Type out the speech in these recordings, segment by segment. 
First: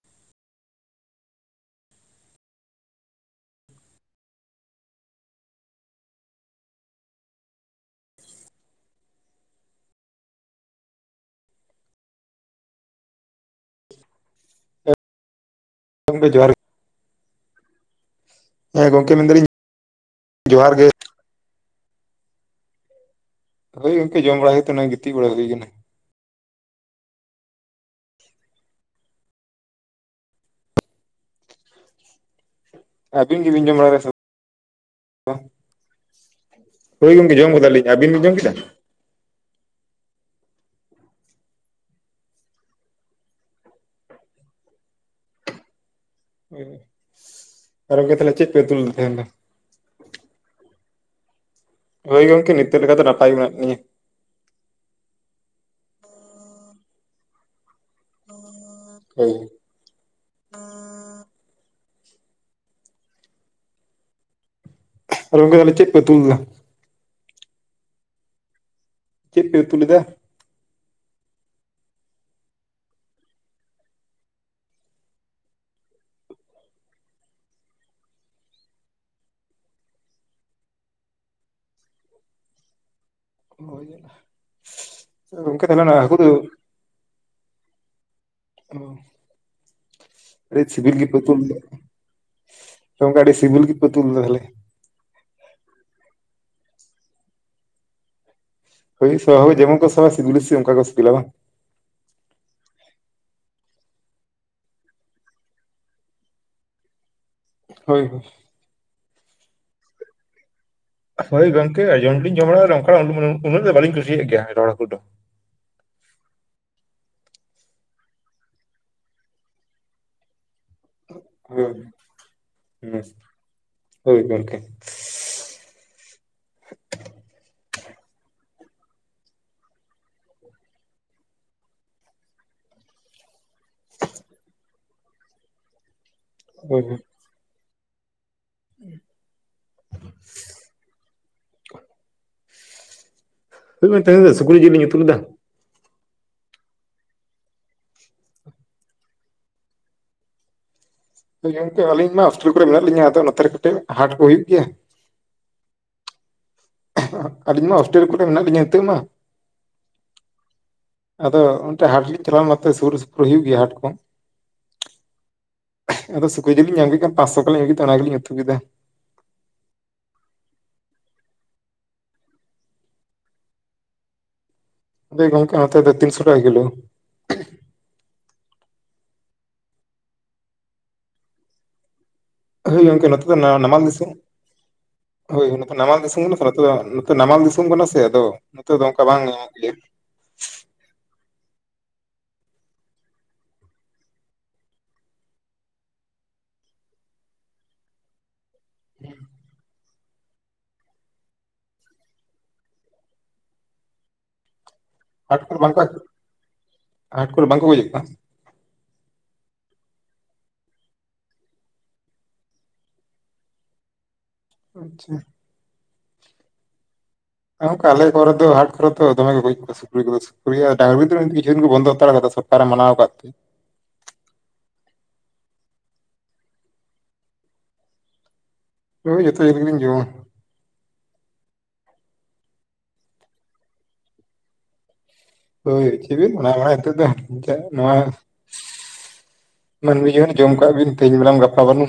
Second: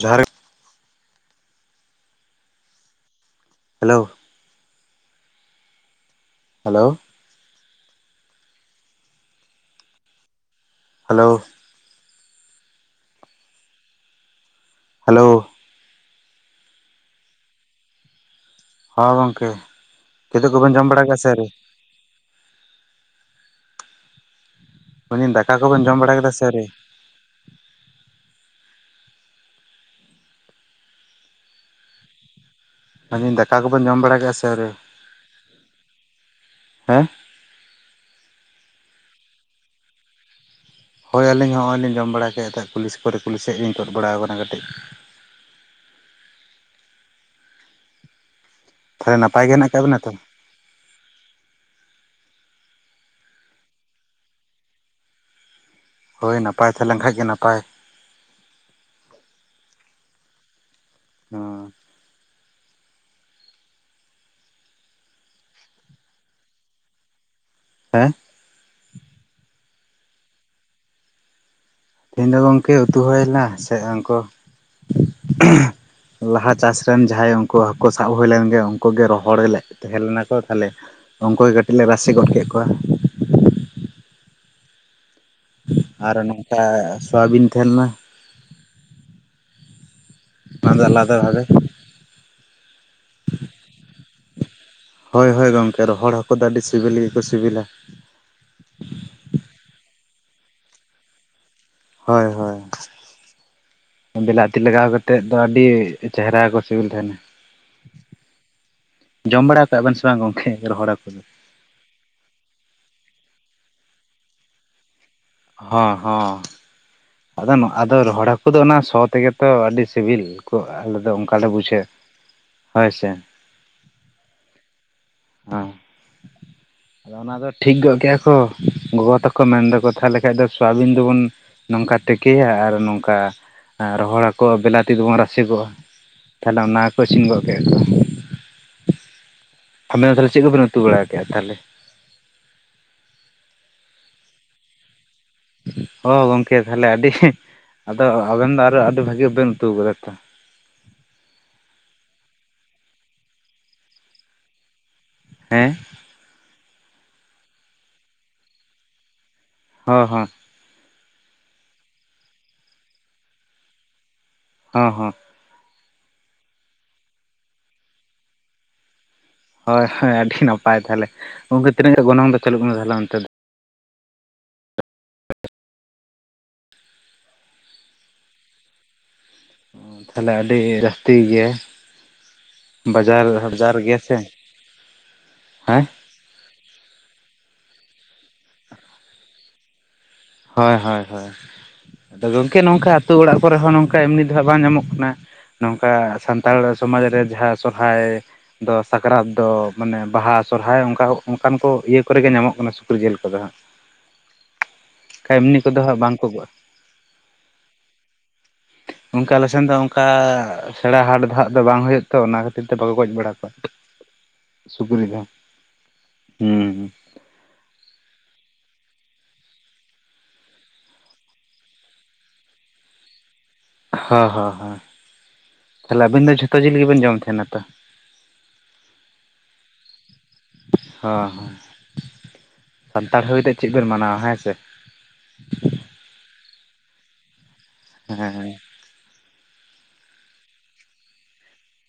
ᱡᱚᱦᱟᱨ ᱜᱮ᱾ Hello. Hello. Hello. Hello. ᱜᱚᱢᱠᱮ ᱡᱚᱦᱟᱨ ᱜᱮ᱾ ᱦᱮᱸ ᱦᱟᱸ ᱢᱮᱱᱫᱟᱞᱤᱧ ᱜᱚᱝᱠᱮ ᱠᱮᱫᱳᱜ ᱡᱚᱦᱟᱨ ᱠᱚᱵᱤᱱ ᱜᱮ ᱡᱚᱢ ᱵᱟᱲᱟ ᱠᱮᱜᱼᱟ ᱥᱮ ᱟᱹᱣᱨᱤ? ᱦᱳᱭ ᱜᱚᱢᱠᱮ ᱡᱚᱢ ᱵᱟᱲᱟ ᱦᱩᱭ ᱠᱟᱱᱟ ᱜᱤᱛ ᱜᱤᱛᱤᱡ ᱢᱮᱱ ᱵᱟᱲᱟ ᱫᱟᱹᱧ ᱫᱟᱠᱟ ᱠᱚᱵᱤᱱ ᱡᱚᱢ ᱵᱟᱲᱟ ᱠᱮᱫᱟ ᱥᱮ ᱟᱹᱣᱨᱤ? ᱢᱮᱱᱫᱟᱹᱧ ᱟᱹᱵᱤᱱ ᱫᱟᱠᱟ ᱜᱮᱵᱤᱱ ᱡᱚᱢ ᱠᱚᱵᱮᱱ ᱵᱟᱲᱟ ᱟᱠᱟᱫᱟ ᱥᱮ ᱠᱮᱫᱟ ᱟᱹᱣᱨᱤ ᱵᱟᱝ, ᱦᱮᱸ ᱦᱳᱭ ᱜᱚᱢᱠᱮ ᱡᱚᱢ ᱠᱮᱫᱟᱞᱤᱧ᱾ ᱟᱵᱤᱱ ᱵᱤᱱ ᱡᱚᱢ ᱠᱮᱫᱟ? ᱦᱳᱭ ᱟᱹᱞᱤᱧ ᱦᱚᱸᱜᱼᱚᱭ ᱞᱤᱧ ᱡᱚᱢ ᱵᱟᱲᱟ ᱠᱮᱫ ᱛᱮ ᱠᱩᱞᱤᱥ ᱠᱚᱨᱮ ᱠᱩᱞᱤ ᱥᱮᱫ ᱞᱤᱧ ᱛᱚᱫ ᱵᱟᱲᱟ ᱟᱠᱟᱱᱟ ᱠᱟᱹᱴᱤᱡ, [inaudible] ᱟᱨ ᱜᱚᱝᱠᱮ ᱛᱟᱦᱞᱮ ᱪᱮᱫ, ᱯᱮ ᱩᱛᱩ ᱞᱮᱫᱟ ᱛᱮᱦᱮᱧ ᱛᱟᱦᱚᱞᱮ ᱫᱚ ᱱᱟᱯᱟᱭ ᱜᱮ ᱦᱮᱱᱟᱜ ᱟᱠᱟᱫ ᱵᱤᱱᱟ ᱛᱚ? ᱦᱳᱭ ᱜᱚᱝᱠᱮ ᱱᱤᱛᱚᱜ ᱞᱮᱠᱟ ᱫᱚ ᱱᱟᱯᱟᱭ ᱜᱮ ᱢᱮᱱᱟᱜ ᱞᱤᱧᱟ ᱦᱳᱭ ᱱᱟᱯᱟᱭ ᱛᱟᱦᱮᱸ ᱞᱮᱱ ᱠᱷᱟᱡ ᱜᱮ ᱱᱟᱯᱟᱭ [unintelligible] ᱦᱚᱸ ᱟᱨ ᱜᱚᱢᱠᱮ ᱛᱟᱦᱞᱮ ᱪᱮᱫ ᱯᱮ ᱩᱛᱩ ᱞᱮᱫᱟ ᱦᱮᱸ ᱪᱮᱫ ᱯᱮ ᱩᱛᱩ ᱞᱮᱫᱟ ᱛᱮᱦᱮᱧ ᱫᱚ ᱜᱚᱢᱠᱮ ᱩᱛᱩ ᱦᱳᱭ ᱞᱮᱱᱟ ᱥᱮ ᱦᱟᱱᱠᱩ ᱞᱟᱦᱟ ᱪᱟᱥ ᱨᱮᱱ ᱡᱟᱦᱟᱸᱭ ᱩᱱᱠᱳ ᱦᱟᱠᱩ ᱥᱟᱵ ᱦᱳᱭ ᱞᱮᱱᱜᱮ ᱩᱱᱠᱳ ᱜᱮ ᱨᱚᱦᱚᱲ ᱞᱮᱫ ᱛᱟᱦᱮᱸ ᱞᱮᱱᱟᱠᱚ ᱛᱟᱦᱞᱮ ᱩᱱᱠᱳ ᱜᱮ ᱠᱟᱹᱴᱤᱡ ᱞᱮ ᱨᱟᱥᱮ ᱜᱚᱫ ᱠᱮᱫ ᱠᱚᱣᱟ ᱚ ᱡᱟᱞᱟ ᱜᱚᱝᱠᱮ ᱛᱟᱦᱞᱮ ᱦᱟᱹᱠᱩ ᱫᱚ [unintelligible] ᱥᱚᱣᱵᱤᱱ ᱛᱟᱦᱮ ᱞᱮᱱᱟ ᱚ ᱟᱹᱰᱤ ᱚᱱᱟ ᱫᱚ ᱥᱤᱵᱤᱞ ᱟᱞᱟᱫᱟ ᱜᱮᱯᱮ ᱩᱛᱩ ᱵᱷᱟᱵᱮ ᱞᱮᱜ ᱜᱚᱝᱠᱮ ᱟᱰᱤ ᱥᱤᱵᱤᱞ ᱜᱮᱯᱮ ᱛᱩᱞ ᱞᱮᱫᱟ ᱛᱟᱦᱞᱮ ᱦᱳᱭ ᱦᱳᱭ ᱜᱚᱢᱠᱮ ᱨᱚᱦᱚᱲ ᱦᱟᱠᱳ ᱫᱚ ᱟᱹᱰᱤ ᱥᱮᱵᱮᱞ ᱜᱮᱠᱚ ᱥᱤᱵᱤᱞᱟ ᱦᱳᱭ ᱥᱚ ᱦᱚᱸ ᱡᱮᱢᱚᱱ ᱠᱚ ᱥᱚᱣᱟ ᱥᱤᱵᱤᱞ ᱦᱚᱸ ᱚᱱᱠᱟ ᱠᱚ ᱥᱤᱵᱤᱞᱟ ᱵᱟᱝ ᱦᱳᱭ ᱦᱳᱭ ᱵᱤᱞᱟᱹᱛᱤ ᱞᱟᱜᱟᱣ ᱠᱟᱛᱮᱫ ᱫᱚ ᱟᱹᱰᱤ ᱪᱮᱦᱨᱟ ᱠᱚ ᱥᱤᱵᱤᱞ ᱛᱟᱦᱮᱱᱟ ᱦᱳᱭ ᱦᱳᱭ ᱡᱚᱢ ᱵᱟᱲᱟ ᱠᱟᱜ ᱵᱮᱱ ᱥᱮ ᱵᱟᱝ ᱜᱚᱝᱠᱮ ᱨᱚᱦᱚᱲ ᱦᱟᱹᱠᱩ ᱫᱚ ᱦᱳᱭ ᱜᱚᱝᱠᱮ ᱡᱚᱢ ᱫᱚᱞᱤᱧ ᱡᱚᱢ ᱵᱟᱲᱟ ᱠᱟᱜᱼᱟ ᱩᱸᱼᱩᱱᱟᱹᱜ ᱫᱚ ᱵᱟᱞᱤᱧ ᱠᱩᱥᱤᱭᱟᱜ ᱜᱮᱭᱟ ᱨᱚᱦᱚᱲ ᱦᱟᱹᱠᱩ ᱫᱚ ᱦᱚᱸ ᱦᱚᱸ ᱟᱫᱚ ᱟᱫᱚ ᱨᱚᱦᱚᱲ ᱦᱟᱹᱠᱩ ᱫᱚ ᱚᱱᱟ ᱥᱚ ᱛᱮᱜᱮ ᱛᱚ ᱟᱹᱰᱤ ᱥᱤᱵᱤᱞ ᱠᱚ ᱟᱞᱮ ᱫᱚ ᱚᱱᱠᱟ ᱞᱮ ᱦᱳᱭ ᱦᱩᱸ ᱵᱩᱡᱷᱟᱹᱣ ᱦᱚᱭ ᱥᱮ ᱦᱳᱭ ᱜᱚᱝᱠᱮ [unintelligible] ᱟᱫᱚ ᱚᱱᱟ ᱫᱚ ᱴᱷᱤᱠ ᱜᱚᱫ ᱠᱮᱜᱼᱟ ᱠᱚ ᱜᱚᱜᱚ ᱛᱟᱠᱚ ᱢᱮᱱ ᱫᱟᱠᱚ ᱛᱟᱦᱚᱞᱮ ᱠᱷᱟᱱ ᱫᱚ ᱥᱳᱣᱟᱵᱤᱱ ᱫᱚᱵᱚᱱ ᱱᱚᱝᱠᱟ ᱛᱮᱠᱮᱭᱟ ᱟᱨ ᱱᱚᱝᱠᱟ ᱨᱚᱦᱚᱲ ᱦᱟᱠᱳ ᱵᱮᱞᱟᱛᱤ ᱫᱚᱵᱚᱱ ᱨᱟᱥᱮ ᱠᱚᱣᱟ ᱛᱟᱦᱞᱮ ᱚᱱᱟ ᱦᱳᱭ ᱦᱳᱭ ᱜᱮᱠᱚ ᱤᱥᱤᱱ ᱜᱚᱫ ᱠᱮᱫ ᱠᱚᱣᱟ [inaudible] ᱟᱵᱮᱱ ᱫᱚ ᱛᱟᱦᱚᱞᱮ ᱪᱮᱫ ᱠᱚᱵᱤᱱ ᱩᱛᱩ ᱵᱟᱲᱟ ᱠᱮᱫᱼᱟ ᱛᱟᱦᱞᱮ? [unintelligible] ᱥᱩᱠᱨᱤ ᱡᱤᱞ ᱞᱤᱧ ᱩᱛᱩ ᱞᱮᱫᱟ᱾ ᱚ ᱜᱚᱝᱠᱮ ᱛᱟᱦᱚᱞᱮ ᱟᱹᱰᱤ ᱟᱫᱚ ᱟᱵᱮᱱ ᱫᱚ ᱟᱨᱚ ᱟᱹᱰᱤ ᱵᱷᱟᱜᱤ ᱵᱮᱱ ᱩᱛᱩ ᱟᱠᱟᱫᱟ ᱛᱚ᱾ ᱜᱚᱝᱠᱮ ᱟᱞᱤᱧ ᱢᱟ ᱦᱚᱥᱴᱮᱞ ᱠᱚᱨᱮ ᱢᱮᱱᱟᱜ ᱞᱤᱧᱟ, ᱟᱫᱚ ᱱᱚᱛᱮᱨᱮ ᱠᱟᱹᱴᱤᱡ ᱦᱟᱴ ᱠᱚ ᱦᱩᱭᱩᱜ ᱜᱮᱭᱟ᱾ ᱦᱮᱸ ᱟᱹᱞᱤᱧ ᱢᱟ ᱦᱳᱥᱴᱮᱞ ᱠᱚᱨᱮ ᱢᱮᱱᱟᱜ ᱞᱤᱧᱟ ᱱᱤᱛᱚᱜ ᱢᱟ᱾ ᱦᱚᱸ ᱦᱚᱸ᱾ ᱟᱫᱚ ᱚᱱᱛᱮ ᱦᱟᱴ ᱞᱤᱧ ᱪᱟᱞᱟᱣ ᱞᱮᱱᱟ ᱥᱩᱨ ᱥᱩᱯᱩᱨ ᱦᱩᱭᱩᱜ ᱜᱮᱭᱟ ᱦᱟᱴ ᱠᱚ ᱾ ᱦᱩᱸ ᱦᱩᱸ᱾ ᱟᱫᱚ ᱥᱩᱠᱨᱤ ᱡᱤᱞ ᱞᱤᱧ ᱧᱟᱢ ᱠᱮᱫ ᱠᱷᱟᱱ ᱯᱟᱸᱥᱚ ᱠᱚᱞᱤᱧ ᱟᱹᱜᱩ ᱠᱮᱫᱟ ᱚᱱᱟ ᱜᱮᱞᱤᱧ ᱩᱛᱩ ᱠᱮᱫᱟ᱾ ᱦᱳᱭ ᱦᱳᱭ ᱟᱹᱰᱤ ᱱᱟᱯᱟᱭ ᱛᱟᱦᱞᱮ᱾ ᱜᱚᱝᱠᱮ ᱛᱤᱱᱟᱹᱜ ᱜᱟᱱ ᱜᱚᱱᱚᱝ ᱫᱚ ᱪᱟᱹᱞᱩᱜ ᱠᱟᱱᱟ ᱛᱟᱦᱞᱮ ᱚᱱᱛᱮ? ᱜᱚᱝᱠᱮ ᱱᱚᱛᱮ ᱫᱚ ᱛᱤᱱᱥᱚ ᱴᱟᱠᱟ ᱠᱤᱞᱳ᱾ ᱛᱟᱦᱞᱮ ᱟᱹᱰᱤ ᱡᱟᱹᱥᱛᱤ ᱜᱤᱭᱟᱹ ᱦᱳᱭ ᱜᱚᱝᱠᱮ ᱱᱚᱛᱮ ᱫᱚ ᱱᱟ-ᱱᱟᱢᱟᱞ ᱜᱮᱭᱟ ᱫᱤᱥᱚᱢ ᱥᱮ ᱦᱳᱭ ᱦᱮᱸ ᱱᱟᱢᱟᱞ ᱫᱤᱥᱚᱢ [unintelligible] ᱱᱚᱛᱮ ᱱᱟᱢᱟᱞ ᱫᱤᱥᱚᱢ ᱠᱟᱱᱟ ᱥᱮ ᱟᱫᱚ ᱱᱚᱛᱮ ᱫᱚ ᱚᱝᱟ ᱵᱟᱝ ᱧᱟᱢᱚᱜ ᱜᱮᱭᱟ᱾ ᱦᱚᱭ ᱦᱚᱭ ᱦᱚᱭ᱾ ᱟᱫᱚ ᱜᱚᱝᱠᱮ ᱱᱚᱝᱠᱟ ᱟᱹᱛᱩ ᱚᱲᱟᱜ ᱠᱚᱨᱮ ᱦᱚᱸ ᱱᱚᱝᱠᱟ ᱮᱢᱱᱤ ᱫᱚ ᱦᱟᱸᱜ ᱵᱟᱝ ᱧᱟᱢᱚᱜ ᱠᱟᱱᱟ᱾ ᱱᱚᱝᱠᱟ ᱥᱟᱱᱛᱟᱲ ᱥᱚᱢᱟᱡᱽ ᱨᱮ ᱡᱟᱦᱟᱸ ᱥᱚᱨᱦᱟᱭ ᱫᱚ ᱥᱟᱠᱨᱟᱛ ᱫᱚ ᱢᱟᱱᱮ ᱵᱟᱦᱟ ᱥᱚᱨᱦᱟᱭ ᱚᱝᱠᱟ ᱚᱱᱠᱟᱱ ᱠᱚ ᱤᱭᱟᱹ ᱠᱚᱨᱮ ᱜᱮ ᱧᱟᱢᱚᱜ ᱠᱟᱱᱟ ᱥᱩᱠᱨᱤ ᱡᱤᱞ ᱠᱚᱫᱚ ᱦᱟᱸᱜ᱾ ᱦᱟᱴ ᱠᱚᱨᱮ ᱮᱢᱱᱤ ᱵᱟᱝᱠᱚ ᱠᱚᱫᱚ ᱦᱟᱜ ᱵᱟᱝ ᱠᱚ ᱜᱚ ᱦᱟᱴ ᱠᱚᱨᱮ ᱵᱟᱝᱠᱚ ᱜᱚᱡᱮᱫ ᱠᱚᱣᱟ ᱱᱚᱝᱠᱟ ᱟᱞᱮᱥᱮᱱ ᱫᱚ ᱚᱱᱠᱟ ᱥᱮᱬᱟ ᱦᱟᱴ ᱫᱚ ᱦᱟᱜ ᱫᱚ ᱵᱟᱝ ᱦᱩᱭᱩᱜ-ᱟ ᱛᱚ ᱚᱱᱟ ᱠᱷᱟᱹᱛᱤᱨ ᱛᱮ ᱵᱟᱠᱚ ᱜᱚᱡᱽ ᱵᱟᱲᱟ ᱠᱚᱣᱟ᱾ ᱥᱩᱠᱨᱤ ᱟᱪᱪᱷᱟ᱾ ᱫᱚ, ᱦᱩᱸ᱾ ᱱᱚᱝᱠᱟ ᱟᱞᱮ ᱠᱚᱨᱮ ᱫᱚ ᱦᱟᱴ ᱠᱚᱨᱮ ᱛᱚ ᱫᱚ ᱫᱚᱢᱮ ᱠᱚ ᱜᱚᱡᱽ ᱠᱚ ᱥᱩᱠᱨᱤ ᱠᱚᱫᱚ ᱥᱩᱠᱨᱤ ᱰᱟᱝᱨᱤ ᱫᱚ ᱠᱤᱪᱷᱩᱤᱱ ᱠᱚ ᱵᱚᱱᱫᱚ ᱦᱟᱛᱟᱲ ᱠᱟᱫᱟ ᱥᱚᱨᱠᱟᱨ ᱮ ᱢᱟᱱᱟᱣ ᱟᱠᱟᱫ ᱛᱮ᱾ ᱦᱚᱸ ᱦᱚᱸ ᱦᱚᱸ᱾ ᱛᱟᱦᱚᱞᱮ ᱟᱹᱵᱤᱱ ᱫᱚ ᱡᱷᱚᱛᱚ ᱡᱤᱞ ᱜᱮᱵᱮᱱ ᱡᱚᱢ ᱛᱟᱦᱮᱱᱟ ᱛᱚ? ᱦᱳᱭ ᱡᱷᱚᱛᱚ ᱡᱮᱞ ᱜᱮᱞᱤᱧ ᱡᱚᱢᱟ᱾ ᱦᱚᱸ ᱦᱚᱸ, ᱥᱟᱱᱛᱟᱲ ᱦᱳᱭ ᱛᱮ ᱪᱮᱫ ᱵᱮᱱ ᱢᱟᱱᱟᱣᱟ ᱦᱮᱸ ᱥᱮ? ᱦᱳᱭ ᱪᱮᱜ ᱵᱤᱱ ᱢᱟᱱᱟᱣ ᱵᱟᱲᱟᱭ ᱱᱤᱛᱳᱜ ᱫᱚ ᱚᱱᱟ ᱱᱚᱣᱟ ᱦᱮᱸ ᱢᱟᱹᱱᱢᱤ ᱡᱚᱱᱚᱢ ᱡᱚᱢ ᱠᱟᱜ ᱵᱤᱱ ᱛᱮᱦᱮᱧ ᱢᱮᱱᱟᱢ ᱜᱟᱯᱟ ᱵᱟᱹᱱᱩᱢ᱾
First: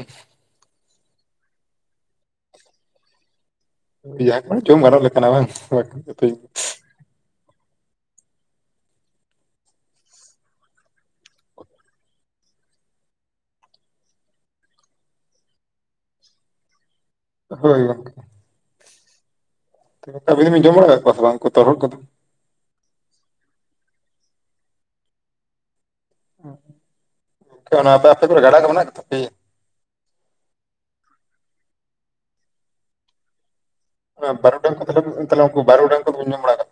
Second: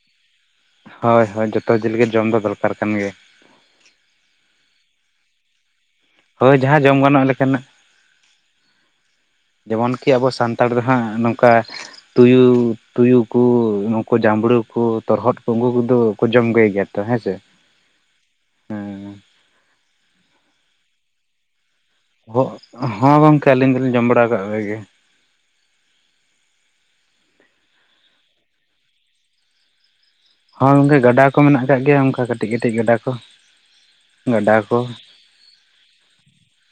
ᱦᱳᱭ ᱦᱳᱭ ᱡᱚᱛᱚ ᱡᱤᱞ ᱜᱮ ᱡᱚᱢ ᱫᱚ ᱫᱚᱨᱠᱟᱨ ᱠᱟᱱ ᱜᱮᱭᱟ᱾ ᱡᱟᱦᱟ ᱠᱚ ᱡᱚᱢ ᱜᱟᱱᱚᱜ ᱞᱮᱠᱟᱱᱟᱜ ᱵᱟᱝ ᱜᱮ᱾ ᱦᱳᱭ ᱡᱟᱦᱟᱸ ᱡᱚᱢ ᱜᱟᱱᱚᱜ ᱞᱮᱠᱟᱱᱟᱜ᱾ ᱡᱮᱢᱚᱱ ᱠᱤ ᱟᱵᱚ ᱥᱟᱱᱛᱟᱲ ᱫᱚ ᱦᱟᱸᱜ ᱱᱚᱝᱠᱟ ᱛᱩᱭᱩ ᱛᱩᱭᱩ ᱠᱩ ᱩᱱᱠᱩ ᱡᱟᱸᱵᱽᱲᱩ ᱠᱚ ᱛᱚᱨᱦᱚᱫ ᱠᱚ ᱩᱱᱠᱩ ᱠᱚᱫᱚ ᱠᱚ ᱡᱚᱢ ᱠᱚ ᱜᱮᱭᱟ? ᱛᱚ ᱦᱮᱸᱥᱮ? ᱦᱳᱭ ᱜᱚᱝᱠᱮ᱾ ᱛᱚ ᱟᱵᱤᱱ ᱫᱚᱵᱤᱱ ᱡᱚᱢ ᱵᱟᱲᱟ ᱠᱟᱫ ᱠᱚᱣᱟ ᱵᱟᱝ ᱩᱱᱠᱩ ᱛᱚᱨᱦᱚᱫ ᱠᱚᱫᱚ? ᱦᱚᱸ ᱜᱚᱝᱠᱮ ᱟᱹᱞᱤᱧ ᱫᱚᱞᱤᱧ ᱡᱚᱢ ᱵᱟᱲᱟᱣ ᱠᱟᱜ ᱠᱚᱜᱮ ᱜᱮᱭᱟ᱾ ᱚᱱᱟ ᱟᱯᱮ ᱟᱛᱩ ᱠᱚ ᱨᱮ ᱜᱟᱰᱟ ᱠᱚ ᱢᱮᱱᱟᱜ ᱛᱟᱯᱮᱭᱟ? ᱦᱳᱭ ᱜᱚᱝᱠᱮ ᱜᱟᱰᱟ ᱠᱚ ᱢᱮᱱᱟᱜ ᱟᱠᱟᱫ ᱜᱮᱭᱟ ᱚᱝᱠᱟ ᱠᱟᱴᱤᱡ ᱠᱟᱹᱴᱤᱡ ᱜᱟᱰᱟ ᱠᱚ᱾ ᱵᱟᱨᱩᱰᱟᱝ ᱠᱚ ᱛᱟᱦᱞᱮ ᱵᱤᱱ ᱛᱟᱦᱞᱮ ᱩᱝᱠᱩ ᱵᱟᱩᱰᱟᱝ ᱠᱚ ᱫᱚ ᱵᱤᱱ ᱡᱚᱢ ᱵᱟᱲᱟ ᱟᱠᱟᱫ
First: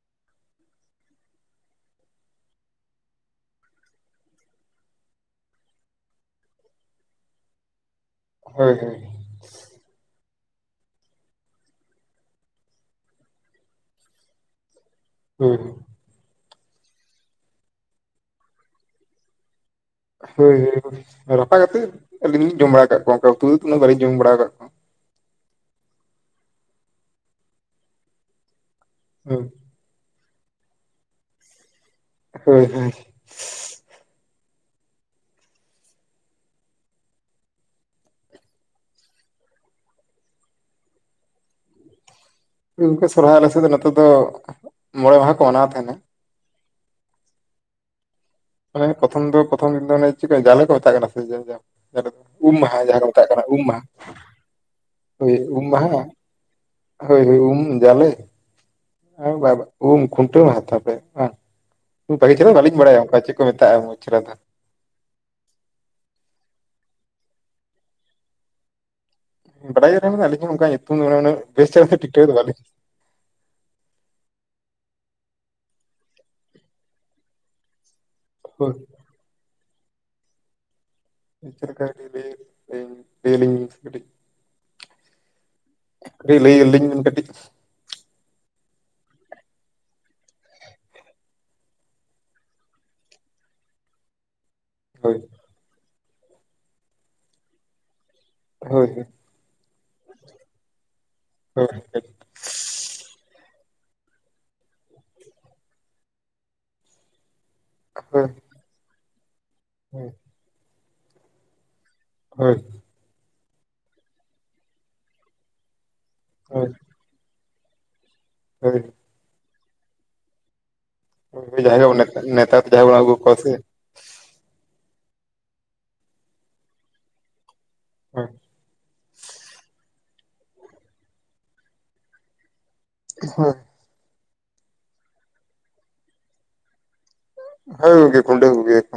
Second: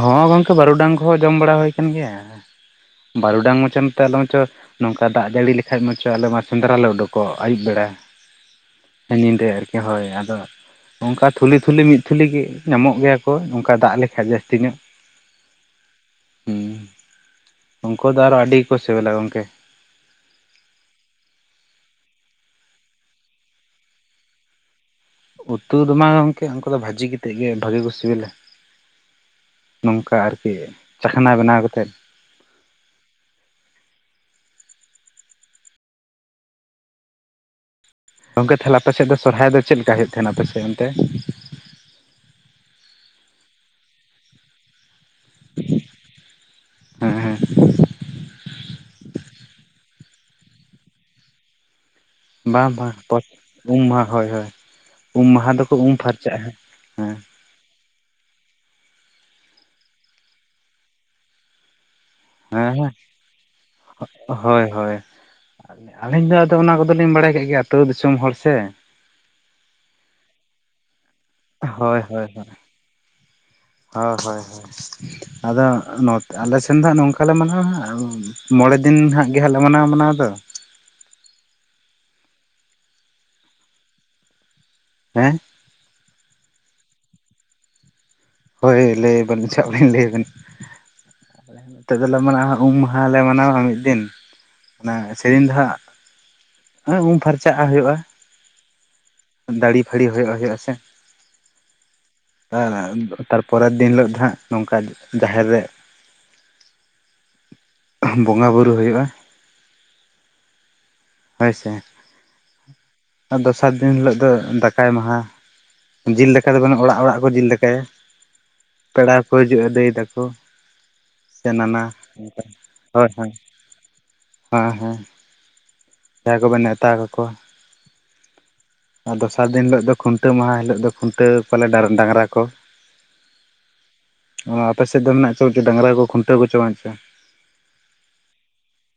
ᱦᱚᱸ ᱜᱚᱝᱠᱮ ᱵᱟᱹᱨᱩᱰᱟᱝ ᱠᱚᱦᱚᱸ ᱡᱚᱢ ᱵᱟᱲᱟ ᱦᱩᱭ ᱠᱟᱱ ᱜᱮᱭᱟ᱾ ᱵᱟᱨᱩᱰᱟᱝ ᱢᱟᱪᱚ ᱱᱚᱛᱮ ᱟᱞᱮ ᱱᱚᱛᱮ ᱢᱟᱪᱚ ᱱᱚᱝᱠᱟ ᱫᱟᱜ ᱡᱟᱹᱲᱤ ᱞᱮᱠᱷᱟᱡ ᱢᱟᱪᱚ ᱟᱞᱮ ᱢᱟ ᱥᱮᱸᱫᱽᱨᱟ ᱞᱮ ᱩᱰᱩᱠᱚᱜ ᱟᱹᱭᱩᱵ ᱵᱮᱲᱟ᱾ ᱦᱳᱭ ᱦᱳᱭ᱾ ᱧᱤᱫᱟᱹ ᱟᱨᱠᱤ ᱦᱚᱭ ᱟᱫᱚ, ᱚᱝᱠᱟ ᱛᱷᱩᱞᱤ ᱛᱷᱩᱞᱤ ᱢᱤᱫ ᱛᱷᱩᱞᱤ ᱜᱤ ᱧᱟᱢᱚᱜ ᱜᱮᱭᱟ ᱠᱚ ᱚᱝᱠᱟ ᱫᱟᱜ ᱞᱮᱠᱷᱟᱡ ᱡᱟᱹᱥᱛᱤ ᱧᱚᱜ᱾ ᱦᱩᱸ ᱦᱩᱸ ᱦᱩᱸ ᱩᱝᱠᱩ ᱫᱚ ᱟᱨᱚ ᱟᱹᱰᱤ ᱜᱮᱠᱚ ᱥᱤᱵᱤᱞᱟ ᱜᱚᱝᱠᱮ᱾ ᱦᱳᱭ ᱦᱳ ᱨᱟᱯᱷᱟ ᱠᱟᱛᱮᱫ ᱟᱹᱞᱤᱧ ᱞᱤᱧ ᱡᱚᱢ ᱵᱟᱲᱟᱣ ᱟᱠᱟᱫ ᱠᱚᱣᱟ ᱚᱱᱠᱟ ᱩᱛᱩ ᱠᱟᱛᱮ ᱢᱟ ᱵᱟᱹᱞᱤᱧ ᱡᱚᱢ ᱵᱟᱲᱟ ᱟᱠᱟᱫ ᱠᱚᱣᱟ᱾ ᱩᱛᱩ ᱫᱚ ᱵᱟᱝ ᱜᱚᱝᱠᱮ ᱩᱱᱠᱩ ᱫᱚ ᱵᱷᱟᱹᱡᱤ ᱠᱟᱛᱮ ᱜᱮ ᱵᱷᱟᱜᱮ ᱠᱚ ᱥᱤᱵᱤᱞᱟ᱾ [unintelligible] ᱱᱚᱝᱠᱟ ᱟᱨᱠᱤ ᱪᱟᱠᱷᱱᱟ ᱵᱮᱱᱟᱣ ᱠᱟᱛᱮᱫ᱾ ᱦᱳᱭ ᱦᱮᱸ᱾ ᱜᱚᱝᱠᱮ ᱛᱟᱦᱞᱮ ᱟᱯᱮ ᱥᱮᱫ ᱫᱚ ᱥᱚᱨᱦᱟᱭ ᱫᱚ ᱪᱮᱫ ᱞᱮᱠᱟ ᱦᱩᱭᱩᱜ ᱛᱟᱦᱮᱱᱟ ᱟᱯᱮᱥᱮᱫ ᱚᱱᱛᱮ? ᱜᱚᱝᱠᱮ ᱥᱚᱦᱨᱟᱭ ᱟᱞᱮᱥᱮᱫ ᱫᱚ ᱱᱚᱛᱮ ᱫᱚ ᱢᱚᱬᱮ ᱢᱟᱦᱟ ᱠᱚ ᱢᱟᱱᱟᱣ ᱛᱟᱦᱮᱱᱟ᱾ ᱦᱮᱸ ᱦᱮᱸ ᱟᱱᱮ ᱯᱨᱚᱛᱷᱚᱢ ᱫᱚ ᱯᱨᱚᱛᱷᱚᱢ ᱫᱤᱱ ᱫᱚ ᱚᱱᱮ ᱪᱮᱫ ᱠᱟ ᱡᱟᱞᱮ ᱠᱚ ᱢᱮᱛᱟᱜ ᱠᱟᱱᱟ ᱥᱮᱫᱤᱱ ᱜᱮ᱾ ᱡᱟᱦᱟᱸ ᱨᱮ ᱩᱢ ᱵᱟᱝ ᱵᱟᱝ ᱢᱟᱦᱟᱸ ᱠᱚ ᱢᱮᱛᱟᱜ ᱠᱟᱱᱟ ᱩᱢ ᱢᱟᱦᱟ᱾ ᱩᱢ ᱢᱟᱦᱟ ᱫᱚᱠᱩ ᱩᱢ ᱯᱷᱟᱨᱪᱟᱜᱼᱟ ᱦᱟᱸᱜ᱾ ᱦᱳᱭ ᱦᱳᱭ ᱩᱢ ᱡᱟᱞᱮ [inaudible] ᱩᱢ ᱠᱷᱩᱱᱴᱟᱹᱣ ᱦᱟᱛᱟᱣ ᱯᱚᱨᱮ ᱵᱟᱝ? ᱵᱷᱟᱹᱜᱤ ᱪᱮᱦᱟᱨᱟ ᱵᱟᱞᱤᱧ ᱵᱟᱲᱟᱭᱟ ᱦᱮᱸ ᱚᱱᱠᱟ ᱪᱮᱫ ᱠᱚ ᱢᱮᱛᱟᱜᱼᱟ ᱩᱱᱟᱹᱜ ᱪᱮᱨᱟ ᱫᱚ᱾ ᱦᱳᱭ ᱦᱳᱭ᱾ ᱟᱹᱞᱤᱧ ᱫᱚ ᱟᱫᱚ ᱚᱱᱟ ᱠᱚᱫᱚᱞᱤᱧ ᱵᱟᱲᱟᱭ ᱠᱮᱫ ᱜᱮᱭᱟ ᱟᱹᱛᱩ ᱫᱤᱥᱚᱢ ᱦᱚᱲ ᱥᱮ᱾ ᱵᱟᱰᱟᱭ ᱨᱮᱦᱚ ᱞᱤᱧ ᱟᱹᱞᱤᱧ ᱦᱚ ᱚᱱᱠᱟ ᱜᱮ ᱧᱩᱛᱩᱢ ᱚᱱᱮ ᱚᱱᱟ ᱵᱮᱥ ᱪᱮᱦᱨᱟ ᱫᱚ ᱦᱳᱭ ᱴᱷᱤᱠ-ᱴᱷᱟᱠ ᱦᱳᱭ ᱫᱚ ᱵᱟᱞᱤᱧ ᱦᱳᱭ ᱦᱳᱭ ᱦᱳᱭ ᱟᱫᱚ ᱱᱚᱛᱮ ᱟᱞᱮᱥᱮᱱ ᱫᱚ ᱱᱚᱝᱠᱟᱞᱮ ᱢᱟᱱᱟᱣᱟ ᱦᱟᱸᱜ ᱦᱳᱭ ᱢᱚᱬᱮ ᱫᱤᱱ ᱜᱮ ᱦᱟᱸᱜ ᱜᱮᱞᱮ ᱢᱟᱱᱟᱣᱟ ᱢᱟᱱᱟᱣ ᱫᱚ᱾ ᱪᱮᱫ ᱞᱮᱠᱟ ᱞᱮᱭᱮᱤᱧ ᱞᱮᱭᱮᱤᱧ ᱞᱮᱭ ᱟᱞᱤᱧ ᱵᱤᱱ ᱠᱟᱹᱴᱤᱡ᱾ ᱦᱮᱸ? ᱠᱟᱹᱴᱤᱡ ᱞᱟᱹᱭᱟᱞᱤᱧ ᱵᱤᱱ ᱠᱟᱹᱴᱤᱡ᱾ ᱦᱳᱭ ᱞᱟᱹᱭᱟᱵᱤᱱ ᱪᱟᱜ ᱵᱟᱹᱞᱤᱧ ᱞᱟᱹᱭ ᱟᱵᱤᱱ ᱱᱚᱛᱮ ᱫᱚᱞᱮ ᱢᱟᱱᱟᱣᱟ ᱩᱢ ᱢᱟᱦᱟᱞᱮ ᱢᱟᱱᱟᱣᱟ ᱢᱤᱫ ᱫᱤᱱ, ᱚᱱᱟ ᱦᱳᱭ ᱥᱮᱨᱮᱧ ᱫᱚ ᱦᱟᱸᱜ ᱩᱢ ᱯᱷᱟᱨᱪᱟᱜ ᱦᱩᱭᱩᱜᱼᱟ, ᱦᱳᱭ ᱦᱳᱭ᱾ ᱫᱟᱹᱲᱤ ᱯᱷᱟᱹᱲᱤ ᱦᱚᱭᱚᱜ ᱦᱩᱭᱩᱜᱼᱟ ᱥᱮ ᱦᱳᱭ [inaudible] [inaudible] ᱛᱟᱨᱯᱚᱨᱮᱨ ᱫᱤᱱ ᱦᱤᱞᱳᱜ ᱫᱚ ᱦᱟᱸᱜ ᱱᱚᱝᱠᱟ ᱡᱟᱦᱮᱨ ᱨᱮ ᱵᱚᱸᱜᱟ ᱵᱩᱨᱩ ᱦᱩᱭᱩᱜᱼᱟ᱾ ᱦᱩᱸ᱾ ᱦᱳᱭ ᱥᱮ? ᱦᱳᱭ᱾ ᱟᱨ ᱫᱚᱥᱟᱨ ᱫᱤᱱ ᱦᱤᱞᱳᱜ ᱫᱚ ᱫᱟᱠᱟᱭ ᱢᱟᱦᱟ ᱡᱤᱞ ᱫᱟᱠᱟ ᱫᱚ ᱦᱳᱭ ᱵᱟᱹᱱᱩᱜ ᱚᱲᱟᱜ ᱚᱲᱟᱜ ᱠᱚ ᱡᱤᱞ ᱫᱟᱠᱟᱭᱟ᱾ ᱦᱳᱭ᱾ ᱯᱮᱲᱟ ᱠᱚ ᱦᱤᱡᱩᱜ-ᱟ ᱫᱟᱹᱭ ᱛᱟᱠᱚ᱾ ᱥᱮ ᱱᱟᱱᱟ ᱡᱟᱦᱟᱸᱭ ᱵᱚᱱ ᱦᱳᱭ ᱱᱮᱛᱟᱨ ᱡᱟᱦᱟᱸᱭ ᱵᱚᱱ ᱦᱳᱭ ᱟᱹᱜᱩ ᱠᱚᱣᱟ ᱥᱮ ᱦᱮᱸ ᱦᱮᱸ᱾ ᱡᱟᱦᱟᱸᱭ ᱠᱚᱵᱮᱱ ᱱᱮᱶᱛᱟ ᱠᱟᱠᱚᱣᱟ ᱟᱨ ᱫᱚᱥᱟᱨ ᱫᱤᱱ ᱦᱤᱞᱳᱜ ᱫᱚ ᱠᱷᱩᱱᱴᱟᱹᱣ ᱢᱟᱦᱟ ᱦᱤᱞᱳᱜ ᱫᱚ ᱠᱷᱩᱱᱴᱟᱹᱣ ᱯᱟᱞᱮ ᱰᱟᱝᱨᱟ ᱠᱚ ᱦᱳᱭ᱾ ᱚ ᱟᱯᱮ ᱥᱮᱫ ᱫᱚ ᱢᱮᱱᱟᱜ ᱰᱟᱝᱨᱟ ᱠᱚ ᱠᱷᱩᱱᱴᱟᱹᱣ ᱠᱚᱪᱚ ᱵᱟᱝ ᱪᱚ? ᱦᱳᱭ ᱜᱚᱝᱠᱮ ᱠᱷᱩᱱᱴᱟᱹᱣ ᱠᱚᱜᱮ ᱭᱟᱠᱚ᱾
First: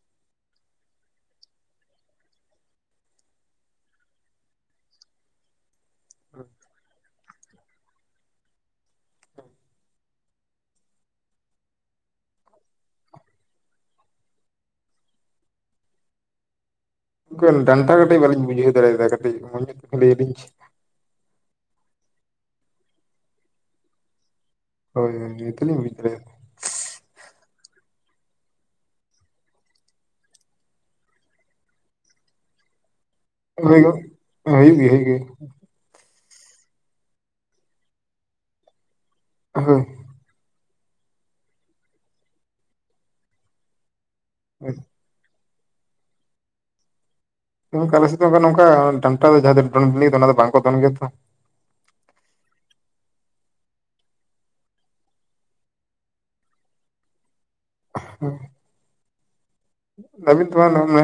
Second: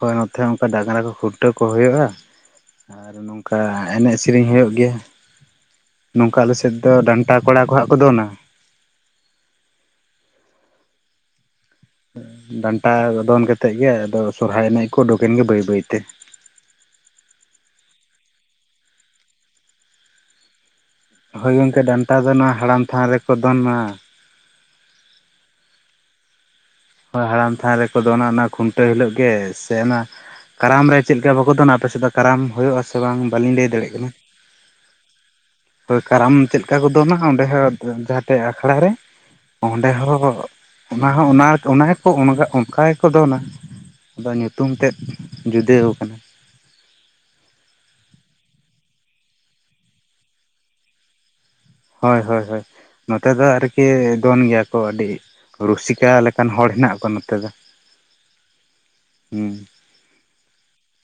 ᱦᱳᱭ ᱱᱚᱛᱮ ᱚᱝᱠᱟ ᱰᱟᱝᱨᱟ ᱠᱚ ᱠᱷᱩᱱᱴᱟᱹᱣ ᱠᱚ ᱦᱩᱭᱩᱜᱼᱟ, ᱟᱨ ᱱᱚᱝᱠᱟ ᱮᱱᱮᱡ ᱥᱮᱨᱮᱧ ᱦᱩᱭᱩᱜ ᱜᱮᱭᱟ᱾ ᱱᱚᱝᱠᱟ ᱟᱞᱮ ᱥᱮᱫ ᱫᱚ ᱰᱟᱱᱴᱟ ᱠᱚᱲᱟ ᱠᱚᱣᱟᱜ ᱦᱟᱸᱜ ᱠᱚ ᱫᱚᱱᱟ, ᱰᱟᱱᱴᱟ ᱫᱚᱱ ᱠᱟᱛᱮᱜ ᱜᱮ ᱟᱫᱚ ᱥᱚᱨᱦᱟᱭ ᱮᱱᱮᱡ ᱠᱚ ᱩᱰᱩᱠᱮᱱ ᱜᱮ ᱵᱟᱹᱭ ᱵᱟᱹᱭᱛᱮ᱾ ᱜᱚᱢᱠᱮ ᱰᱟᱱᱴᱟ ᱠᱟᱹᱴᱤᱡ ᱵᱟᱞᱤᱧ ᱵᱩᱡᱷᱟᱹᱣ ᱫᱟᱲᱮᱭᱟᱫᱟ ᱠᱟᱹᱴᱤᱡ [unintelligible] ᱞᱟᱹᱭ ᱟᱞᱤᱧ ᱦᱳᱭ ᱜᱚᱢᱠᱮ ᱰᱟᱱᱴᱟ ᱫᱚ ᱱᱚᱣᱟ ᱦᱟᱲᱟᱢ ᱛᱷᱟᱱ ᱨᱮᱠᱚ ᱫᱷᱚᱱᱟ᱾ ᱦᱳᱭ ᱦᱳᱭ ᱱᱤᱛᱚᱜ ᱞᱤᱧ ᱵᱩᱡ ᱫᱟᱲᱮᱭᱟᱫᱟ᱾ ᱦᱳᱭ ᱦᱟᱲᱟᱢ ᱛᱷᱟᱱ ᱨᱮᱠᱚ ᱫᱚᱱ ᱚᱱᱟ ᱠᱷᱩᱱᱴᱟᱹᱣ ᱦᱤᱞᱳᱜ ᱜᱮ ᱥᱮ ᱚᱱᱟ ᱠᱟᱨᱟᱢ ᱨᱮ ᱪᱮᱫ ᱞᱮᱠᱟ ᱵᱟᱠᱚ ᱫᱚᱟᱱᱟ ᱟᱯᱮ ᱥᱮᱫ ᱫᱚ ᱠᱟᱨᱟᱢ ᱦᱩᱭᱩᱜᱼᱟᱥᱮ ᱵᱟᱝ? ᱵᱟᱹᱞᱤᱧ ᱞᱟᱹᱭ ᱦᱳᱭ ᱫᱟᱲᱮᱜ ᱦᱩᱭᱩᱜ ᱠᱟᱱᱟ᱾ ᱜᱮᱭᱟ ᱦᱩᱭᱩᱜ ᱜᱮᱭᱟ ᱦᱳᱭ ᱠᱟᱨᱟᱢ ᱪᱮᱫ ᱞᱮᱠᱟ ᱠᱚ ᱫᱚᱱᱟ ᱚᱸᱰᱮ ᱦᱚ ᱡᱟᱦᱟᱸ ᱴᱤᱡ ᱟᱠᱷᱲᱟ ᱨᱮ ᱚᱸᱰᱮ ᱦᱳᱭ ᱦᱚᱸ ᱚᱱᱟᱦᱚᱸ ᱚᱱᱟ ᱚᱱᱟᱜᱮᱠᱚ ᱚᱱᱠᱟ ᱚᱱᱠᱟᱜᱮᱠᱚ ᱫᱚᱱᱟ᱾ ᱟᱫᱚ ᱧᱩᱛᱩᱢ ᱛᱮᱫ ᱡᱩᱫᱟᱹᱣ ᱠᱟᱱᱟ᱾ ᱦᱚᱭ ᱜᱚᱝᱠᱮ ᱟᱞᱮᱥᱮᱜ ᱫᱚ ᱱᱚᱝᱠᱟ ᱰᱟᱱᱴᱟ ᱫᱚ ᱡᱟᱦᱟᱸ ᱫᱚᱱ ᱚᱱᱟ ᱫᱚ ᱵᱟᱝᱠᱚ ᱫᱚᱱ ᱜᱮᱭᱟ ᱛᱚ᱾ ᱦᱳᱭ ᱦᱳᱭ ᱦᱳᱭ, ᱱᱚᱛᱮ ᱫᱚ ᱟᱨᱠᱤ ᱫᱚᱱ ᱜᱮᱭᱟ ᱠᱚ ᱟᱹᱰᱤ ᱨᱩᱥᱤᱠᱟ ᱞᱮᱠᱟᱱ ᱦᱚᱲ ᱦᱮᱱᱟᱜ ᱠᱚᱣᱟ ᱱᱚᱛᱮ ᱫᱚ᱾ ᱦᱮᱸ, ᱦᱩᱸ ᱟᱹᱵᱤᱱ ᱛᱟᱱᱮ ᱢᱟᱱᱮ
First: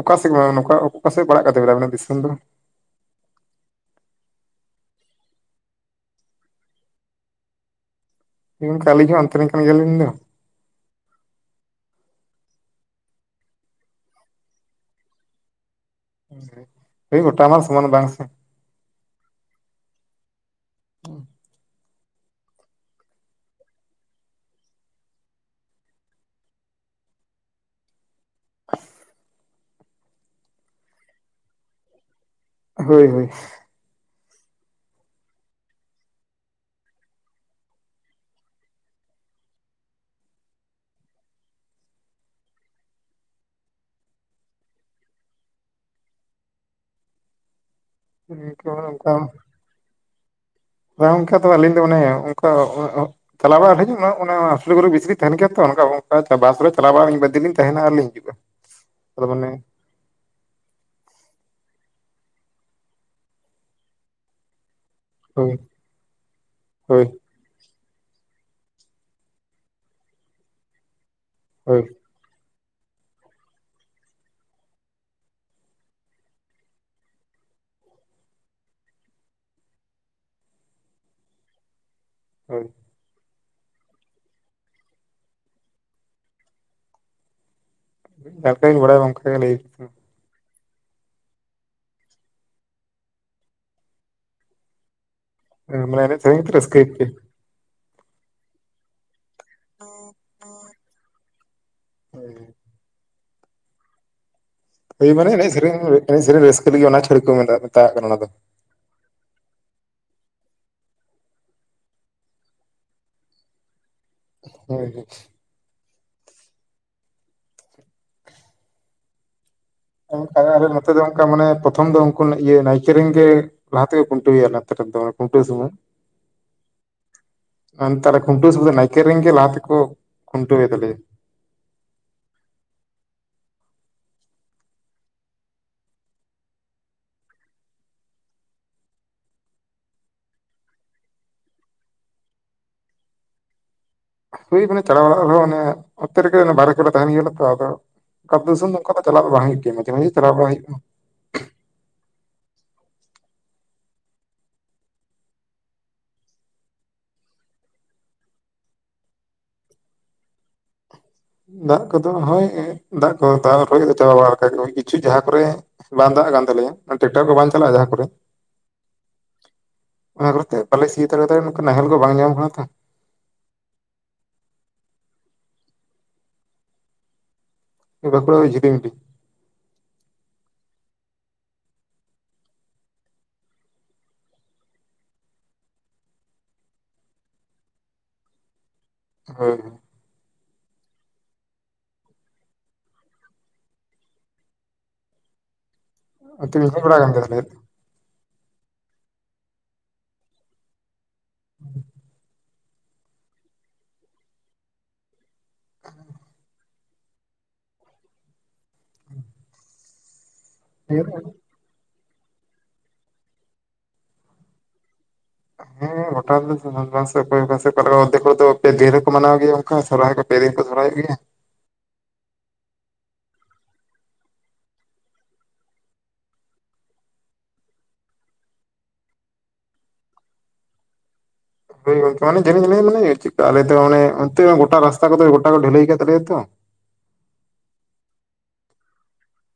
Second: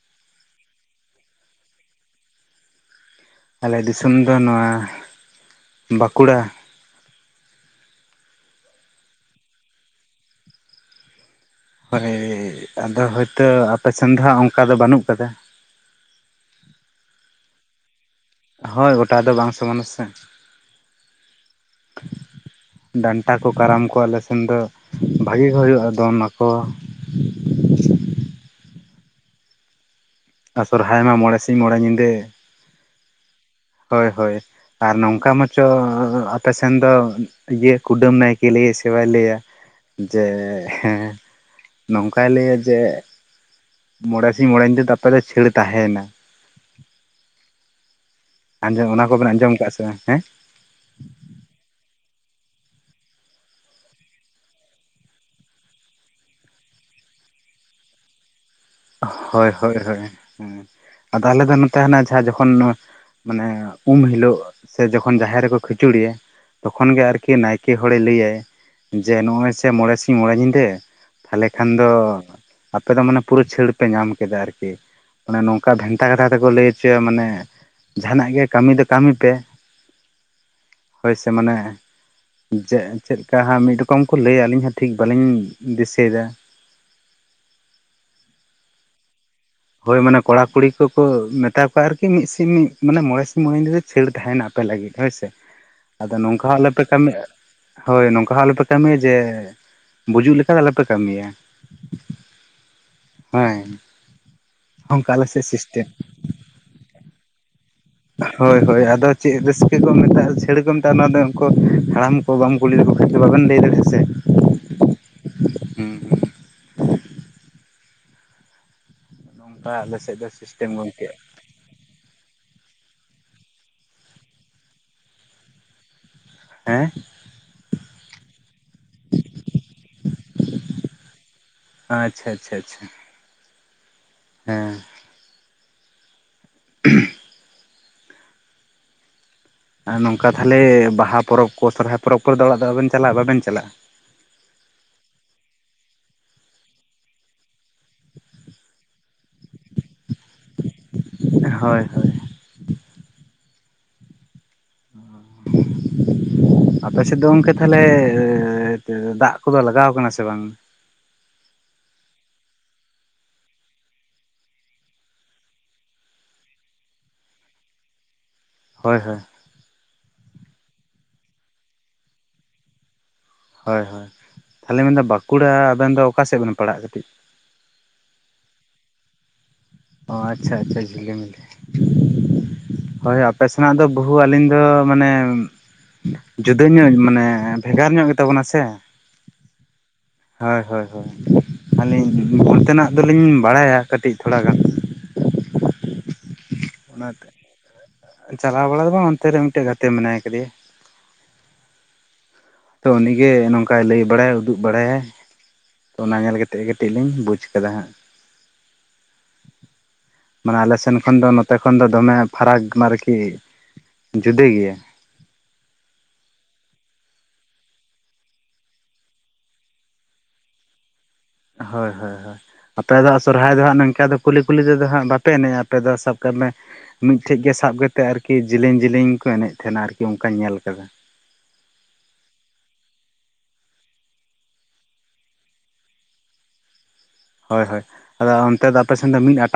ᱚᱠᱟᱥᱮᱜ ᱚᱠᱟ ᱚᱠᱟᱥᱮᱜ ᱯᱟᱲᱟᱜ ᱠᱟᱱ ᱛᱟᱹᱵᱤᱱᱟ ᱟᱹᱵᱤᱱᱟᱜ ᱫᱤᱥᱚᱢ ᱫᱚ? ᱟᱞᱮ ᱫᱤᱥᱚᱢ ᱫᱚ ᱱᱚᱣᱟ ᱵᱟᱸᱠᱩᱲᱟ᱾ ᱦᱚᱭ ᱜᱚᱝᱠᱮ ᱟᱞᱤᱧ ᱦᱚᱸ ᱚᱱᱛᱮᱨᱮᱱ ᱠᱟᱱ ᱜᱮᱭᱟᱞᱤᱧ ᱫᱚ᱾ ᱦᱳᱭ ᱦᱳᱭ ᱦᱳᱭ ᱟᱫᱚ ᱦᱚᱭᱛᱚ ᱟᱯᱮᱥᱮᱱ ᱫᱚ ᱦᱟᱸᱜ ᱚᱝᱠᱟ ᱫᱚ ᱵᱟᱹᱱᱩᱜ ᱠᱟᱫᱟ, ᱦᱮᱸ ᱜᱚᱴᱟᱢᱟᱞ ᱥᱚᱢᱟᱱ ᱵᱟᱝ ᱥᱮ, ᱦᱳᱭ ᱜᱚᱴᱟ ᱫᱚ ᱵᱟᱝ ᱥᱚᱢᱟᱱᱟ ᱥᱮ᱾ ᱩᱸ, ᱰᱟᱱᱴᱟ ᱠᱚ ᱠᱟᱨᱟᱢ ᱠᱚ ᱟᱞᱮ ᱥᱮᱱ ᱫᱚ ᱵᱷᱟᱹᱜᱤ ᱜᱮ ᱦᱩᱭᱩᱜᱼᱟ ᱫᱚᱱ ᱱᱟᱠᱚ᱾ [inaudible] ᱟᱨ ᱥᱚᱨᱦᱟᱭ ᱢᱟ ᱢᱚᱬᱮ ᱥᱤᱧ ᱢᱚᱬᱮ ᱧᱤᱫᱟᱹ ᱦᱚᱭ ᱦᱚᱭ, ᱦᱳᱭ ᱦᱳᱭ ᱟᱨ ᱱᱚᱝᱠᱟ ᱢᱟᱪᱚ ᱟᱯᱮᱥᱮᱱ ᱫᱚ ᱤᱭᱟᱹ ᱠᱩᱰᱟᱹᱢ ᱱᱟᱭᱠᱮ ᱞᱟᱹᱭᱟᱭ ᱥᱮ ᱵᱟᱭ ᱞᱟᱹᱭᱟ ᱡᱮ ᱦᱮᱸ ᱱᱚᱝᱠᱟᱭ ᱞᱟᱹᱭᱟ ᱡᱮ ᱢᱚᱬᱮ ᱥᱤᱧ ᱢᱚᱬᱮ ᱧᱤᱫᱟᱹ ᱫᱟᱛᱟᱞᱮ ᱪᱷᱟᱹᱲ ᱛᱟᱦᱮᱸᱭ ᱱᱟ᱾ ᱟᱸᱡᱚᱢ ᱚᱱᱟ ᱠᱚᱵᱮᱱ ᱟᱸᱡᱚᱢ ᱠᱟᱜᱼᱟ ᱥᱮ ᱵᱟᱝ? ᱦᱮᱸ ᱦᱚᱭ ᱜᱚᱝᱠᱮ ᱛᱚᱵᱮ ᱟᱹᱞᱤᱧ ᱫᱚ ᱢᱟᱱᱮ ᱚᱝᱠᱟ ᱚᱜᱼᱚᱜ ᱪᱟᱞᱟᱣ ᱵᱟᱲᱟ ᱦᱤᱡᱩᱜ ᱚᱱᱟ ᱚᱱᱟ ᱥᱤᱞᱤᱜᱩᱨᱤ ᱵᱤᱥᱨᱤ ᱛᱟᱦᱮᱸᱱ ᱜᱮᱭᱟ ᱛᱚ ᱚᱝᱠᱟ ᱚᱝᱠᱟ ᱵᱟᱥ ᱨᱮ ᱪᱟᱞᱟᱣ ᱵᱟᱲᱟ ᱵᱟᱨ ᱫᱤᱱ ᱞᱤᱧ ᱛᱟᱦᱮᱸᱱᱟ ᱟᱨᱞᱤᱧ ᱦᱤᱡᱩᱜᱼᱟ᱾ ᱟᱫᱚ ᱢᱟᱱᱮ ᱦᱳᱭ ᱦᱳᱭ ᱦᱳᱭ ᱦᱮᱸ, ᱟᱫᱚ ᱟᱞᱮ ᱫᱚ ᱱᱚᱛᱮ ᱛᱟᱦᱮᱸᱱᱟ ᱡᱟᱦᱟᱸ ᱡᱚᱠᱷᱚᱱ ᱢᱟᱱᱮ ᱩᱢ ᱦᱤᱞᱳᱜ᱾ ᱥᱮ ᱡᱚᱠᱷᱚᱱ ᱡᱟᱦᱮᱨ ᱦᱳᱭ ᱨᱮᱠᱚ ᱠᱷᱤᱪᱩᱲᱮᱭᱟ ᱛᱚᱠᱷᱚᱱ ᱜᱮ ᱦᱳᱭ ᱟᱨᱠᱤ ᱱᱟᱭ ᱠᱮ ᱦᱚᱲᱮ ᱞᱟᱹᱭᱟᱭ ᱡᱮ ᱱᱚᱜᱼᱚᱭ ᱥᱮ ᱢᱚᱬᱮ ᱥᱤᱧ ᱢᱚᱬᱮ ᱧᱤᱫᱟᱹ ᱛᱟᱦᱚᱞᱮ ᱠᱷᱟᱱ ᱦᱳᱭ ᱫᱚ ᱟᱯᱮ ᱫᱚ ᱢᱟᱱᱮ ᱯᱩᱨᱟᱹ ᱪᱷᱟᱹᱲ ᱯᱮ ᱧᱟᱢ ᱠᱮᱫᱟ ᱟᱨᱠᱤ ᱢᱟᱱᱮ ᱱᱚᱝᱠᱟ ᱵᱷᱮᱱᱛᱟ ᱠᱟᱛᱷᱟ ᱛᱮᱠᱚ ᱞᱟᱹᱭ ᱚᱪᱚᱭᱟ ᱢᱟᱱᱮ, ᱡᱟᱦᱟᱸᱱᱟᱜ ᱜᱮ ᱠᱟᱹᱢᱤ ᱫᱚ ᱠᱟᱹᱢᱤ ᱯᱮ ᱦᱳᱭ ᱥᱮ ᱢᱟᱱᱮ ᱦᱳᱭ ᱡᱮ ᱪᱮᱫᱞᱮᱠᱟ ᱦᱟᱸᱜ ᱢᱤᱫ ᱨᱚᱠᱚᱢ ᱠᱚ ᱞᱟᱹᱭᱟ ᱟᱹᱞᱤᱧ ᱦᱚᱸ ᱴᱷᱤᱠ ᱵᱟᱹᱞᱤᱧ ᱫᱤᱥᱟᱹᱭ ᱫᱟ᱾ ᱫᱟᱞᱠᱮᱧ ᱵᱟᱰᱟᱭᱟ ᱜᱚᱝᱠᱮ [unintelligible] ᱞᱟᱹᱭ ᱦᱳᱭ ᱢᱟᱱᱮ ᱠᱚᱲᱟ ᱠᱩᱲᱤ ᱠᱚᱠᱚ ᱢᱮᱛᱟ ᱠᱚᱣᱟ ᱟᱨᱠᱤ ᱢᱤᱜ ᱥᱤᱧ ᱢᱟᱱᱮ ᱢᱚᱬᱮ ᱥᱤᱧ ᱧᱤᱫᱟᱹ ᱫᱚ ᱪᱷᱟᱹᱲ ᱛᱟᱦᱮᱸᱱᱟ ᱟᱯᱮ ᱞᱟᱹᱜᱤᱫ ᱦᱳᱭ ᱥᱮ᱾ ᱢᱟᱱᱮ ᱟᱫᱚ ᱮᱱᱮᱡ ᱥᱮᱨᱮᱧ ᱱᱚᱝᱠᱟ ᱛᱮ ᱦᱚᱸ ᱟᱞᱚᱯᱮ ᱨᱟᱹᱥᱠᱟᱹᱭ ᱯᱮ ᱠᱟᱹᱢᱤ ᱦᱳᱭ ᱱᱚᱝᱠᱟ ᱦᱚᱸ ᱟᱞᱚᱯᱮ ᱠᱟᱹᱢᱤᱭᱟ ᱡᱮ ᱵᱩᱡᱩᱜ ᱞᱮᱠᱟ ᱫᱚ ᱟᱞᱚᱯᱮ ᱠᱟᱹᱢᱤᱭᱟ᱾ ᱦᱮᱸ, ᱦᱚᱸ ᱦᱮᱧ, ᱦᱚᱭ ᱢᱟᱱᱮ ᱮᱱᱮᱜ ᱥᱮᱨᱮᱧ ᱮᱱᱮᱜ ᱥᱮᱨᱮᱧ ᱨᱟᱹᱥᱠᱟᱹ ᱞᱟᱹᱜᱤᱫ ᱚᱱᱟ ᱪᱷᱟᱹᱲᱤ ᱠᱚ [unintelligible] ᱫᱚ ᱦᱳᱭ ᱦᱳᱭ, ᱟᱫᱚ ᱪᱮᱜ ᱨᱟᱹᱥᱠᱟᱹ ᱠᱚ ᱢᱮᱛᱟᱜᱼᱟ ᱪᱟᱹᱲ ᱠᱚ ᱢᱮᱛᱟᱜᱼᱟ ᱚᱱᱟ ᱫᱚ ᱩᱱᱠᱩ ᱦᱟᱲᱟᱢ ᱠᱚ ᱵᱟᱢ ᱠᱩᱞᱤ ᱞᱮᱠᱚ ᱠᱷᱟᱭ ᱫᱚ ᱵᱟᱵᱮᱱ ᱞᱟᱹᱭ ᱫᱟᱲᱮᱭᱟᱜᱼᱟ ᱥᱮ? ᱦᱳᱭ ᱦᱳᱭ᱾ ᱦᱩᱸ ᱦᱩᱸ, ᱱᱚᱝᱠᱟ ᱟᱞᱮ ᱥᱮ ᱚᱝᱠᱟ ᱟᱞᱮ ᱱᱚᱛᱮ ᱫᱚ ᱚᱝᱠᱟ ᱢᱟᱱᱮ ᱯᱨᱚᱛᱷᱚᱢ ᱫᱚᱢ ᱠᱚ ᱤᱭᱟᱹ ᱱᱟᱭᱠᱮ ᱨᱮᱱ ᱜᱮ ᱞᱟᱦᱟᱛᱮ ᱠᱷᱩᱱᱴᱟᱣ ᱮᱭᱟ [unintelligible] ᱫᱚ ᱠᱷᱩᱱᱴᱟᱣ ᱥᱚᱢᱚᱭ᱾ ᱦᱮᱸ ᱾ ᱟᱨ ᱛᱟᱦᱚᱞᱮ ᱠᱷᱩᱱᱴᱟᱹᱣ [inaudible] ᱱᱟᱭᱠᱮ ᱨᱮᱱ ᱜᱮ ᱞᱟᱦᱟᱛᱮ ᱠᱚ ᱠᱷᱩᱱᱴᱟᱹᱣ ᱮᱛᱟᱞᱮᱭᱟ ᱾ ᱟᱪᱪᱷᱟ ᱟᱪᱪᱷᱟ ᱟᱪᱪᱷᱟ ᱾ ᱦᱮᱸ ᱾ ᱟᱨ ᱱᱚᱝᱠᱟ ᱛᱟᱦᱚᱞᱮ ᱵᱟᱦᱟ ᱯᱚᱨᱚᱵ ᱠᱚ ᱥᱚᱨᱦᱟᱭ ᱯᱚᱨᱚᱵ ᱠᱚᱨᱮ ᱫᱚ ᱟᱫᱚ ᱵᱟᱵᱮᱱ ᱪᱟᱞᱟᱜ ᱵᱟᱵᱮᱱ ᱪᱟᱞᱟᱜᱼᱟ ᱾ ᱦᱩᱭ ᱢᱟᱱᱮ ᱪᱟᱞᱟᱣ ᱵᱟᱲᱟᱜ ᱨᱮᱦᱚᱸ ᱢᱟᱱᱮ ᱚᱱᱛᱮ ᱨᱮᱜᱮ ᱵᱟᱨᱦᱮ ᱠᱚᱨᱮ ᱛᱟᱦᱮᱱ ᱜᱮᱭᱟ ᱞᱮ ᱛᱚ, ᱟᱫᱚ ᱚᱠᱟ ᱫᱤᱥᱚᱢ ᱫᱚ ᱚᱝᱠᱟ ᱫᱚ ᱪᱟᱞᱟᱜ ᱫᱚ ᱵᱟᱝ ᱦᱩᱭᱩᱜ ᱜᱤᱭᱟ ᱢᱟᱡᱷᱮ ᱢᱟᱡᱷᱮ ᱪᱟᱞᱟᱣ ᱵᱟᱲᱟ ᱦᱩᱭᱩᱜᱼᱟ ᱾ ᱦᱳᱭ ᱦᱳᱭ ᱾ [unintelligible] ᱟᱯᱮ ᱥᱮᱫ ᱫᱚ ᱜᱚᱝᱠᱮ ᱛᱟᱦᱚᱞᱮᱻ ᱫᱟᱜ ᱠᱚᱫᱚ ᱞᱟᱜᱟᱣ ᱠᱟᱱᱟ ᱥᱮ ᱵᱟᱝ? ᱫᱟᱜ ᱠᱚᱫᱚ ᱦᱳᱭ ᱫᱟᱜ ᱠᱚ ᱛᱟᱦᱚᱸ ᱨᱚᱦᱚᱭ ᱫᱚ ᱪᱟᱵᱟ ᱵᱟᱲᱟᱠ ᱞᱮᱠᱟ ᱜᱮ ᱠᱤᱪᱷᱩ ᱡᱟᱦᱟᱸ ᱠᱚᱨᱮ ᱵᱟᱝ ᱫᱟᱜ ᱟᱠᱟᱱ ᱛᱟᱞᱮᱭᱟ ᱚᱱᱛᱮ ᱴᱮᱠᱴᱟᱨ ᱠᱚ ᱵᱟᱝ ᱪᱟᱞᱟᱜᱼᱟ ᱡᱟᱦᱟᱸ ᱠᱚᱨᱮ ᱦᱳᱭ ᱦᱳᱭ ᱾ ᱚᱱᱟ ᱠᱟᱨᱚᱱ ᱛᱮ ᱵᱟᱞᱮ ᱥᱤ ᱦᱟᱛᱟᱲ ᱫᱟᱛᱚ ᱚᱱᱠᱟ ᱱᱟᱦᱮᱞ ᱠᱚ ᱵᱟᱝ ᱧᱟᱢ ᱠᱟᱱᱟ ᱛᱚ᱾ ᱦᱳᱭ ᱦᱳᱭ ᱛᱟᱦᱚᱞᱮ ᱢᱮᱱᱫᱟ ᱵᱟᱸᱠᱩᱲᱟ ᱟᱵᱮᱱ ᱫᱚ ᱚᱠᱟ ᱥᱮᱫ ᱵᱮᱱ ᱯᱟᱲᱟᱜ ᱠᱟᱹᱴᱤᱡ? ᱳᱭ ᱵᱟᱸᱠᱩᱲᱟ ᱡᱷᱤᱞᱤᱢᱤᱞᱤ ᱾ ᱚ ᱟᱪᱪᱷᱟ ᱟᱪᱪᱷᱟ ᱡᱷᱤᱞᱤᱢᱤᱞᱤ ᱾ ᱦᱳᱭ ᱟᱯᱮ ᱥᱮᱱᱟᱜ ᱫᱚ ᱵᱚᱦᱩ ᱟᱹᱞᱤᱧ ᱫᱚ ᱢᱟᱱᱮ ᱡᱩᱫᱟᱹ ᱧᱚᱜ ᱢᱟᱱᱮ ᱵᱷᱮᱜᱟᱨ ᱧᱚᱜ ᱜᱮ ᱛᱟᱵᱚᱱᱟ ᱥᱮ [unintelligible] ᱦᱳᱭ ᱦᱳᱭ ᱦᱳᱭ ᱟᱹᱞᱤᱧ ᱚᱱᱛᱮ ᱱᱟᱜ ᱫᱚᱞᱤᱧ ᱵᱟᱲᱟᱭᱟ ᱠᱟᱹᱴᱤᱡ ᱛᱷᱚᱲᱟ ᱜᱟᱱ ᱾ ᱚᱱᱟᱛᱮ [unintelligible] ᱪᱟᱞᱟᱣ ᱵᱟᱲᱟ ᱫᱚ ᱵᱟᱝ ᱚᱱᱛᱮ ᱨᱮ ᱢᱤᱫᱴᱮᱱ ᱜᱟᱛᱮ ᱢᱮᱱᱟᱭ ᱠᱟᱫᱤᱭᱟ᱾ [unintelligible] ᱛᱚ ᱩᱱᱤᱜᱮ ᱱᱚᱝᱠᱟᱭ ᱞᱟᱹᱭ ᱵᱟᱲᱟᱭᱟ ᱩᱫᱩᱜ ᱵᱟᱲᱟᱭᱟᱭ ᱾ ᱛᱚ ᱚᱱᱟ ᱧᱮᱞ ᱠᱟᱛᱮ ᱠᱟᱹᱴᱤᱡ ᱞᱤᱧ ᱵᱩᱡᱽ ᱠᱟᱫᱟ ᱦᱟᱸᱜ ᱾ ᱢᱟᱱᱮ ᱟᱞᱮ ᱥᱮᱱ ᱠᱷᱚᱱ ᱫᱚ ᱱᱚᱛᱮ ᱠᱷᱚᱱ ᱫᱚ ᱫᱚᱢᱮ ᱯᱷᱟᱨᱟᱠ ᱟᱨᱠᱤ ᱡᱩᱫᱟᱹ ᱜᱮᱭᱟ ᱾ [unintelligible] [inaudible] ᱦᱳᱭ ᱦᱳᱭ ᱦᱳᱭ ᱾ ᱟᱯᱮ ᱫᱚ ᱥᱚᱨᱦᱟᱭ ᱫᱚ ᱦᱟᱸᱜ ᱱᱚᱝᱠᱟ ᱫᱚ ᱠᱩᱞᱦᱤ ᱠᱩᱞᱦᱤ ᱛᱮᱫᱚ ᱦᱟᱸᱜ ᱵᱟᱯᱮ ᱮᱱᱮᱡᱼᱟ ᱟᱯᱮ ᱫᱚ ᱥᱟᱵ ᱠᱟᱜ ᱢᱮ ᱢᱤᱫᱴᱷᱮᱡ ᱜᱮ ᱥᱟᱵ ᱠᱟᱛᱮᱫ ᱟᱨᱠᱤ ᱡᱮᱞᱮᱧ ᱡᱮᱞᱮᱧ ᱠᱚ ᱮᱱᱮᱡ ᱛᱟᱦᱮᱱᱟ ᱟᱨᱠᱤ ᱚᱱᱠᱟᱧ ᱧᱮᱞ ᱟᱠᱟᱫᱟ᱾ ᱦᱳᱭ ᱜᱚᱝᱠᱮ ᱢᱟᱱᱮ ᱡᱮᱞᱮᱧ ᱡᱮᱞᱮᱧ ᱢᱟᱱᱮ ᱪᱮᱠᱠᱟ ᱟᱞᱮ ᱫᱚ ᱢᱟᱱᱮ ᱚᱱᱛᱮ ᱜᱚᱴᱟ ᱨᱟᱥᱛᱟ ᱠᱚᱫᱚ ᱜᱚᱴᱟ ᱠᱚ ᱰᱷᱟᱹᱞᱟᱹᱭ ᱠᱟᱜ ᱛᱟᱞᱮᱭᱟ ᱛᱚ ᱾ ᱦᱳᱭ ᱦᱳᱭ ᱟᱫᱚ ᱚᱱᱛᱮ ᱟᱯᱮ ᱥᱮᱱ ᱫᱚ ᱢᱤᱫ ᱟᱴᱟᱞ